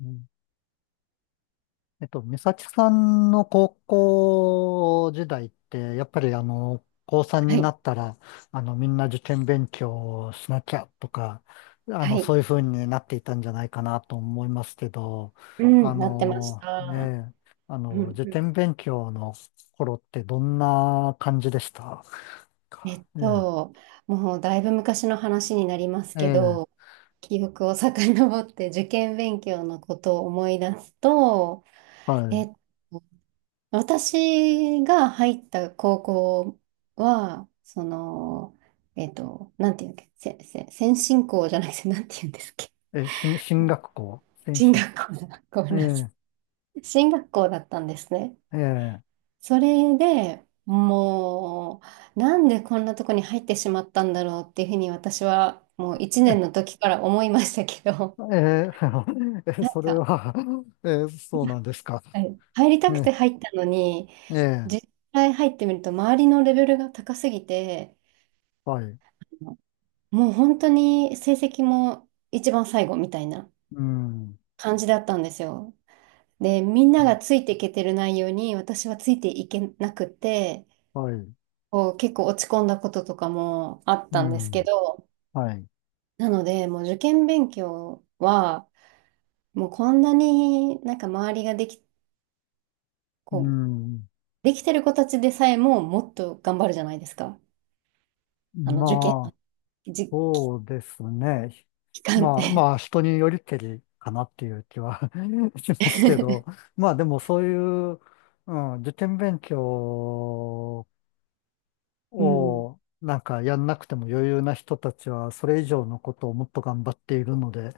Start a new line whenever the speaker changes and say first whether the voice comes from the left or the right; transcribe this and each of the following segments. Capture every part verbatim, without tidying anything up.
left: うんえっと、美咲さんの高校時代って、やっぱりあの、高さん
right: は
left: にな
right: い、
left: ったら、あの、みんな受験勉強をしなきゃとか、あ
right: は
left: の、
right: い。
left: そういう風になっていたんじゃないかなと思いますけど、
right: う
left: あ
right: ん、なってまし
left: の、え
right: た。
left: え、あ
right: う
left: の、
right: ん、
left: 受
right: うん、
left: 験勉強の頃ってどんな感じでした
right: え
left: か
right: っ
left: え
right: と、もうだいぶ昔の話になります
left: え、え
right: け
left: え、
right: ど、記憶を遡って受験勉強のことを思い出すと、
left: は
right: え
left: い。
right: っと、私が入った高校は、その、えっと、なんていうんだっけ、せ、せ、先進校じゃなくて、なんていうんですっけ、
left: え、進進学校、先
right: 進
left: 進、
right: 学校だ、ごめ
left: え
right: んなさ
left: え、
right: い。進学校だったんですね。
left: ええ。
right: それでもう、なんでこんなとこに入ってしまったんだろうっていうふうに私はもういちねんの時から思いましたけど、
left: え ー
right: な
left: そ
right: ん
left: れ
right: か、
left: は えーそうなんですか。
right: はい、入りたくて
left: ね
right: 入ったのに、
left: え
right: 実
left: え
right: 際入ってみると周りのレベルが高すぎて、
left: はい。
right: もう本当に成績も一番最後みたいな
left: うん。
right: 感じだったんですよ。で、みんながついていけてる内容に私はついていけなくて、
left: はい。
right: こう結構落ち込んだこととかもあっ
left: う
right: たんですけ
left: ん。
right: ど、
left: はい。
right: なので、もう受験勉強は、もうこんなになんか周りができ、
left: う
right: こう、
left: ん。
right: できてる子たちでさえももっと頑張るじゃないですか。あの、受験の
left: まあ、
right: 時
left: そうですね。
right: 期間っ
left: まあ、ま
right: て。
left: あ、人によりけりかなっていう気は しますけど、まあ、でもそういう、うん、受験勉強
right: うん。
left: をなんかやんなくても余裕な人たちは、それ以上のことをもっと頑張っているので、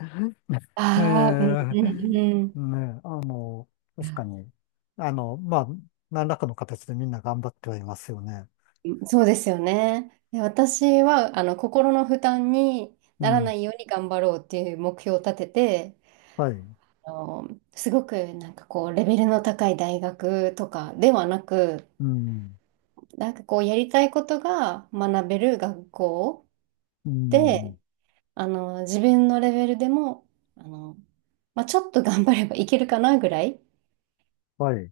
left: え
right: ああ、うん
left: え、
right: うんうん。
left: ね、あの、確かに、あの、まあ、何らかの形でみんな頑張ってはいますよね。
right: そうですよね。で私は、あの、心の負担に
left: う
right: ならな
left: ん、
right: いように頑張ろうっていう目標を立てて、
left: はい、
right: あの、すごくなんかこう、レベルの高い大学とかではなく、
left: うん、
right: なんかこうやりたいことが学べる学校
left: うん、
right: で、あの自分のレベルでも、あの、まあ、ちょっと頑張ればいけるかなぐらい
left: はい、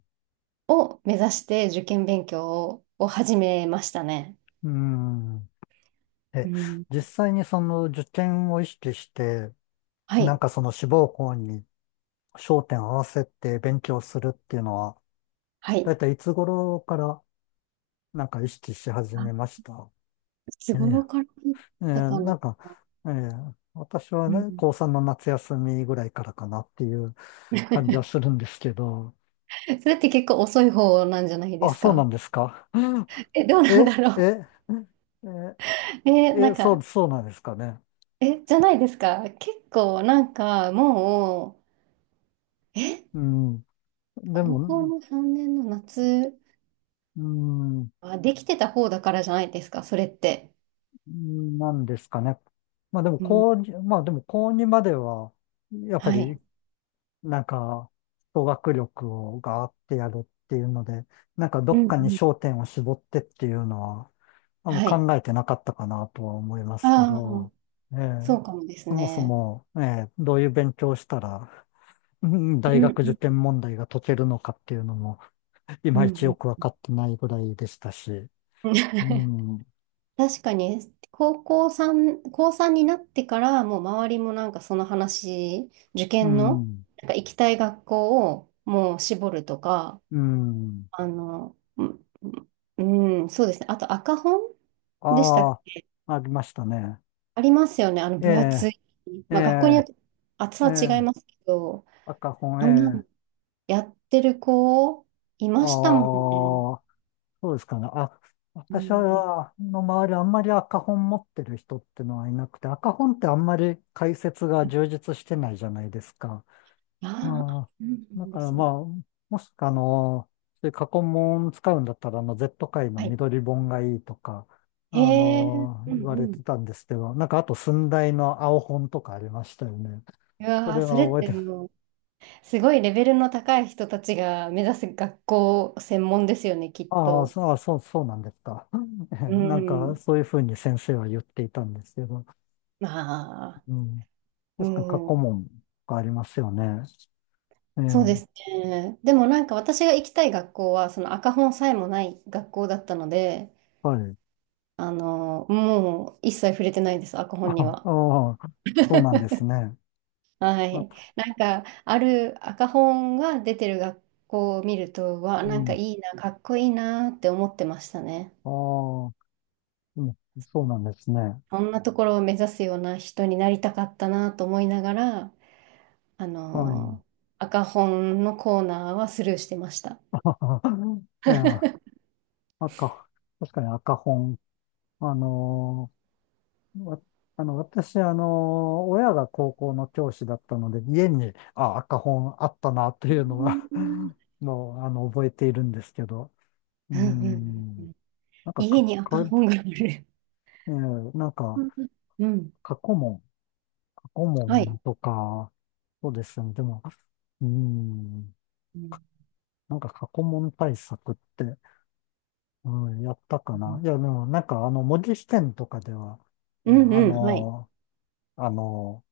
right: を目指して受験勉強を、を始めましたね。
left: うん。え、
right: うん。
left: 実際にその受験を意識して、
right: は
left: なん
right: い。
left: かその志望校に焦点を合わせて勉強するっていうのは、
right: は
left: だ
right: い。
left: いたいいつ頃からなんか意識し始
right: あ、
left: めました
right: いつ
left: ええ
right: 頃からだっ
left: えー
right: たか
left: な
right: な。
left: んか、えー私は
right: う
left: ね、
right: ん、
left: 高さんの夏休みぐらいからかなっていう感じはす るんですけど、
right: それって結構遅い方なんじゃないで
left: あ、
right: す
left: そうな
right: か。
left: んですか。
right: え、どうなんだ
left: え、
right: ろう。
left: え、え、
right: え、な
left: え、
right: ん
left: そう、
right: か、
left: そうなんですかね。
right: え、じゃないですか。結構なんかもう、え
left: うん。で
right: 高
left: も、
right: 校のさんねんの夏
left: うん、
right: はできてた方だからじゃないですか、それって。
left: なんですかね。まあでも、
right: うん。
left: 高2、まあでも、高にまでは、やっぱ
right: は
left: り
right: い。
left: なんか、語学力をガーってやるっていうので、なんかど
right: う
left: っ
right: ん、う
left: かに
right: ん。
left: 焦点を絞ってっていうのは、あの
right: はい。
left: 考えてなかったかなとは思いますけ
right: あ
left: ど、
right: あ、
left: ええ、
right: そうかもです
left: そもそ
right: ね。
left: も、ええ、どういう勉強をしたら、うん
right: う
left: 大
right: ん、
left: 学
right: う
left: 受
right: ん、
left: 験問題が解けるのかっていうのも、い
right: う
left: まいちよ
right: ん、
left: くわかってないぐらいでしたし、
right: うん。
left: う ん、
right: 確かに、高校さん、高さんになってから、もう周りもなんかその話、受
left: う
right: 験の、
left: ん、
right: なんか行きたい学校をもう絞るとか、
left: うん、
right: あの、うん、うん、そうですね。あと赤本でした
left: あ
right: っ
left: あ、ありましたね。
right: ありますよね。あの、
left: え
right: 分厚
left: え、
right: い。
left: え
right: まあ、学校によっ
left: え、
right: て厚
left: え
right: さは違い
left: え、
right: ますけど、
left: 赤本、え
right: あんなの
left: え。
right: やってる子、い
left: あ
right: ましたもんね。
left: あ、そうですかね。あ、
right: う
left: 私
right: ん。
left: は、の周りあんまり赤本持ってる人ってのはいなくて、赤本ってあんまり解説が充実してないじゃないですか。あ
right: ああ、
left: あ、
right: そうな
left: だ
right: ん
left: か
right: で
left: ら
right: す
left: まあ、
right: ね。
left: もしくはあの、そういう過去問使うんだったら、あの、Z 界の
right: はい。
left: 緑本がいいとか、あ
right: へえ、
left: の、
right: うん
left: 言わ
right: う
left: れ
right: ん。
left: てたんですけど、なんかあと寸大の青本とかありましたよね。
right: う
left: そ
right: わあ、
left: れ
right: そ
left: は
right: れっ
left: 覚え
right: て
left: て
right: もう、すごいレベルの高い人たちが目指す学校専門ですよね、きっ
left: ああ、
right: と。
left: そう、あそう、そうなんですか。え
right: う
left: なんか、
right: ん。
left: そういうふうに先生は言っていたんですけど、
right: まあ、
left: うん。
right: う
left: 確かに過去
right: ん。
left: 問がありますよね。ええ、
right: そうですね。でもなんか私が行きたい学校は、その赤本さえもない学校だったので、
left: はい。
right: あの、もう一切触れてないです、赤本に は。
left: ああ、そうなんですね。
right: は
left: あ、
right: い。なんか、ある赤本が出てる学校を見ると、わ
left: う
right: なんか
left: ん。
right: いいな、かっこいいなって思ってましたね。
left: ああ、うん、そうなんですね。
right: そんなところを目指すような人になりたかったなと思いながら、あ
left: はい。
right: の、赤本のコーナーはスルーしてました。
left: あえ赤、確かに赤本。あのわあの、私、あの、親が高校の教師だったので、家に、あ、赤本あったな、という
right: う
left: の
right: ん
left: は
right: うん
left: もう、あの、覚えているんですけど、うー
right: うんう
left: ん、
right: ん。
left: なんか、
right: 家
left: か、
right: に赤
left: か、
right: 本がある。
left: えーなんか、
right: うんうん。
left: 過去問、過去
right: はい。
left: 問とか、そうですね、でも、うーん、
right: うん
left: なんか過去問対策って、うん、やったかな。いや、でも、なんか、あの、文字試験とかでは、
right: う
left: ね、
right: ん、
left: あ
right: うん、はい。
left: の、あの、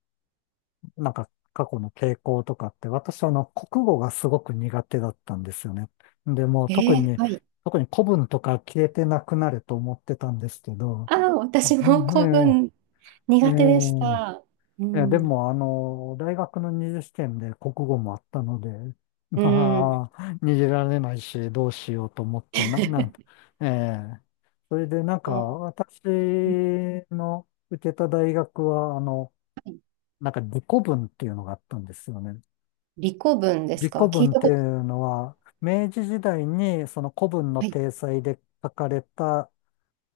left: なんか過去の傾向とかって、私あの国語がすごく苦手だったんですよね。で、もう
right: え
left: 特
right: ー、
left: に、
right: はい。
left: 特に古文とか消えてなくなると思ってたんですけど、
right: ああ、
left: う
right: 私も古
left: ん
right: 文
left: えええ
right: 苦手でした。う
left: えええで
right: ん。
left: もあの、大学の二次試験で国語もあったので、
right: う ん。
left: まあ、逃げられないし、どうしようと思って、な、なん、ええそれでなんか、
right: も
left: 私
right: う
left: の受けた大学は、あの、なんか理古文っていうのがあったんですよね。
right: 理古文で
left: 李
right: す
left: 古
right: か、聞い
left: 文っ
right: た
left: て
right: こ
left: い
right: と
left: うのは、明治時代にその古文の
right: ない。
left: 体裁で書かれた、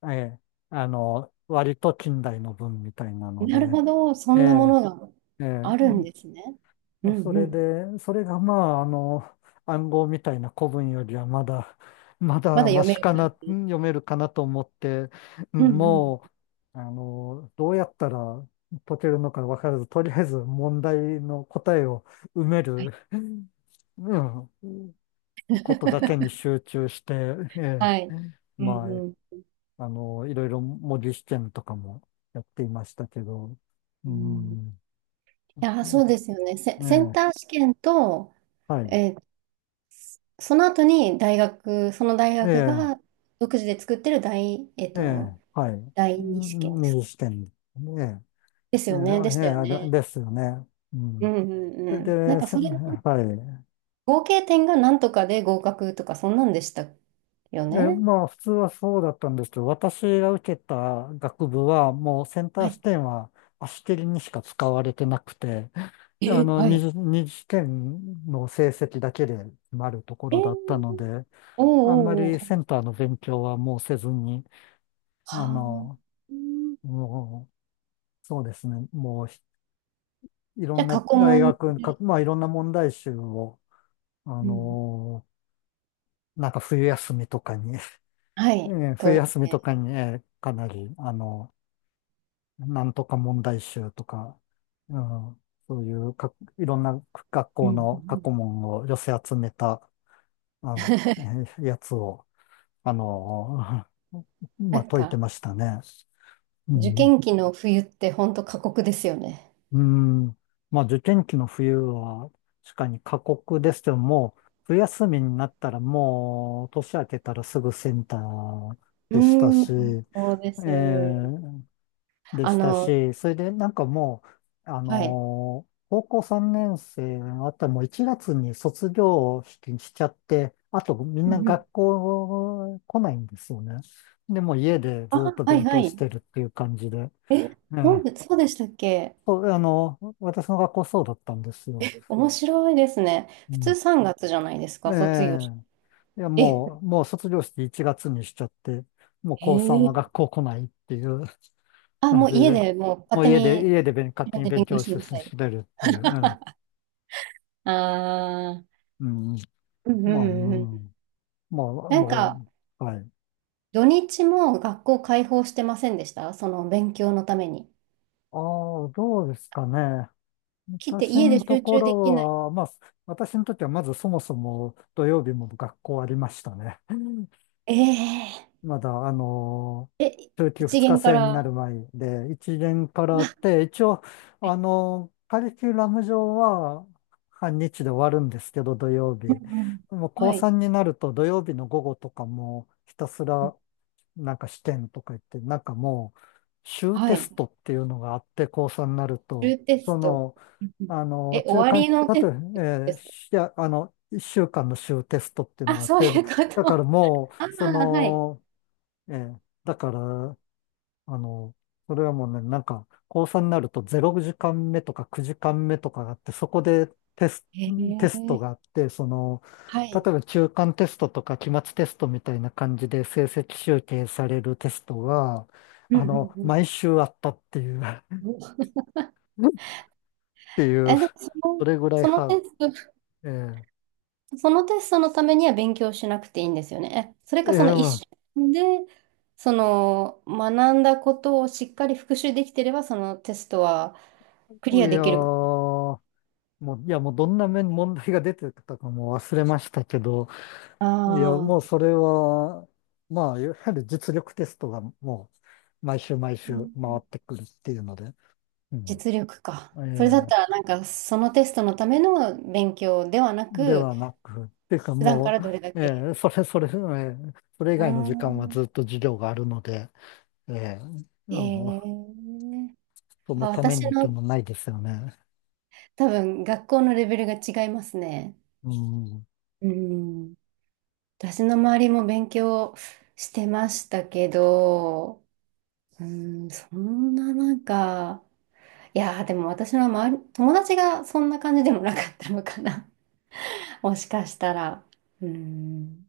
left: ええ、あの、割と近代の文みたいなの
right: なる
left: で、
right: ほど。そ
left: え
right: んなも
left: え、
right: のが
left: ええ、
right: あるん
left: う
right: ですね。うん
left: んそ
right: う
left: れ
right: ん。
left: で、それがまあ、あの、暗号みたいな古文よりはまだ、ま
right: ま
left: だ
right: だ
left: マ
right: 読め
left: シか
right: る
left: な、
right: 感
left: う
right: じ。
left: ん読めるかなと思って、う
right: う
left: ん
right: んうん。
left: もう、あの、どうやったら解けるのか分からず、とりあえず問題の答えを埋め
right: は
left: る、
right: い。
left: うん。ことだけに 集中して、え
right: は
left: え、
right: い。うん
left: ま
right: うん。
left: あ、あの、いろいろ模擬試験とかもやっていましたけど、う
right: うん、い
left: ん、
right: や、そうですよね。セ、
left: え
right: セン
left: え、
right: ター試験と、
left: はい、
right: えーその後に大学、その大
left: え
right: 学
left: え、
right: が独自で作ってる大、えっ
left: え
right: と、
left: え、はい、
right: だいにしけんです。
left: 右試験、ええ、
right: です
left: ええ、
right: よね。で
left: え
right: し
left: え
right: たよ
left: あれ
right: ね。
left: ですよね。う
right: う
left: ん。
right: んうん
left: それ
right: うん。なん
left: で、
right: か
left: せ
right: それ、
left: はい。
right: 合計点がなんとかで合格とか、そんなんでしたよ
left: で、
right: ね。
left: まあ、普通はそうだったんですけど、私が受けた学部は、もうセンタ
right: は
left: ー
right: い。
left: 試験は足切りにしか使われてなくて、あ
right: え、
left: の、
right: は
left: 二
right: い。
left: 次、二次試験の成績だけで決まるとこ
right: え
left: ろだった
right: ー、
left: ので、
right: お
left: あんま
right: うおうおう。は
left: りセンターの勉強はもうせずに、あ
right: あ。
left: の、
right: うん、
left: もう、そうですね、もうひいろ
right: じゃ
left: ん
right: あ、過
left: な
right: 去
left: 大
right: 問
left: 学、か
right: で、
left: まあいろんな問題集を、あ
right: うん、
left: の、なんか冬休みとかに
right: は
left: え
right: い、
left: ー冬
right: 解い
left: 休み
right: て。
left: とかに、えーかなり、あの、なんとか問題集とか、うん、そういうか、いろんな学
right: うん
left: 校
right: うんう
left: の過
right: ん、
left: 去問を寄せ集めたあ、えやつを、あの、
right: な
left: まあ、
right: ん
left: 解いて
right: か、
left: ましたね。う
right: 受
left: ん。
right: 験期の冬って本当過酷ですよね。
left: うん。まあ、受験期の冬は、確かに過酷ですけども、冬休みになったらもう、年明けたらすぐセンター
right: う
left: でしたし、
right: ん。そうで
left: え
right: す
left: え
right: よ。
left: で
right: あ
left: した
right: の、
left: し、それでなんかもう、あ
right: はい。
left: のー高校さんねん生のあったらもういちがつに卒業式にしちゃって、あとみん
right: う
left: な
right: んう
left: 学
right: ん、
left: 校来ないんですよね。で、もう家でずっ
right: あ、
left: と
right: はい
left: 勉
right: は
left: 強し
right: い。
left: てるっていう感じで。
right: え、
left: え
right: なん
left: え
right: で、そうでしたっけ。
left: そう、あの、私の学校そうだったんですよ。
right: 面白いですね。
left: う
right: 普通う
left: ん。
right: さんがつじゃないです
left: え
right: か、卒
left: え
right: 業式。
left: いや、
right: え、
left: もう、もう卒業式いちがつにしちゃって、もう
right: へ
left: 高さんは
right: え。
left: 学校来ないっていう。
right: あ、
left: うん、
right: もう家
left: で、
right: でもう
left: も
right: 勝
left: う
right: 手
left: 家で、
right: に
left: 家で勉勝
right: 自
left: 手
right: 分
left: に
right: で
left: 勉
right: 勉強
left: 強し
right: し
left: て
right: なさい。
left: 進めるっていう。
right: ああ、
left: うん。うん。
right: うんう
left: まあ、う
right: んうん。
left: ん。まあ、
right: なん
left: も
right: か、
left: う、はい。
right: 土日も学校開放してませんでした、その勉強のために。
left: ああ、どうですかね。
right: 来て
left: 私
right: 家で
left: のと
right: 集
left: こ
right: 中できない。
left: ろは、まあ、私にとってはまずそもそも土曜日も学校ありましたね。
right: え
left: まだ、あの
right: ええ、
left: ー、中級
right: 一
left: ふつか
right: 限か
left: 制にな
right: ら。
left: る前で、いちねんか
right: う
left: らあっ
right: わ、
left: て、一応、あのーカリキュラム上は半日で終わるんですけど、土曜
right: う
left: 日。で
right: んうん、
left: も高
right: はい。
left: さんになると土曜日の午後とかもひたすらなんか試験とか言って、なんかもう、週
right: は
left: テ
right: い。
left: ストっていうのがあって、高さんになる
right: 中
left: と、
right: テス
left: そ
right: ト。
left: の、
right: うんうん、
left: あの
right: え、
left: ー、
right: 終
left: 中
right: わり
left: 間、
right: の
left: あ
right: テ
left: と、
right: ス
left: え
right: トで
left: ー
right: すか、
left: しあの、いっしゅうかんの週テストっていうの
right: あ、
left: があっ
right: そう
left: て、
right: いうこ
left: だから
right: と。
left: も
right: あ
left: う、そ
right: あ、はい。
left: の、ええ。だから、あの、それはもうね、なんか、高さんになるとれいじかんめとかきゅうじかんめとかがあって、そこでテス、
right: へえ、
left: テストがあって、その、
right: は
left: 例
right: い。
left: えば中間テストとか期末テストみたいな感じで成績集計されるテストは、
right: うん
left: あの、
right: うん
left: 毎週あったっていう、っ
right: うん。
left: ていう、
right: え、でもその、
left: それぐらい
right: その
left: ハード。
right: テスト、
left: え
right: そのテストのためには勉強しなくていいんですよね。え、それ
left: え、
right: か
left: え
right: その
left: え、
right: 一
left: ま
right: 週間で、その、学んだことをしっかり復習できてれば、そのテストは
left: あ、
right: クリ
left: い
right: ア
left: や
right: で
left: ー、
right: きるか。
left: もう、いや、もうどんな面問題が出てたかもう忘れましたけど、
right: あ
left: いや、もう
right: あ、
left: それは、まあ、やはり実力テストがもう、毎週毎週回ってくるっていうので、うん。
right: 実力か。
left: え
right: それだったら、
left: ー
right: なんか、そのテストのための勉強ではな
left: で
right: く、
left: はなく、っていうか
right: 普段か
left: も
right: らどれだ
left: う、え
right: け。
left: ーそれそれ、えーそれ以
right: う
left: 外の時間は
right: ん。
left: ずっと授業があるので、えーあ
right: え
left: の、
right: え、
left: その
right: あ、
left: ため
right: 私
left: にっ
right: の
left: てもないですよね。
right: 多分学校のレベルが違いますね。
left: うん。
right: うん。私の周りも勉強してましたけど、うん、そんななんか、いやー、でも私の周り、友達がそんな感じでもなかったのかな。もしかしたら。うん。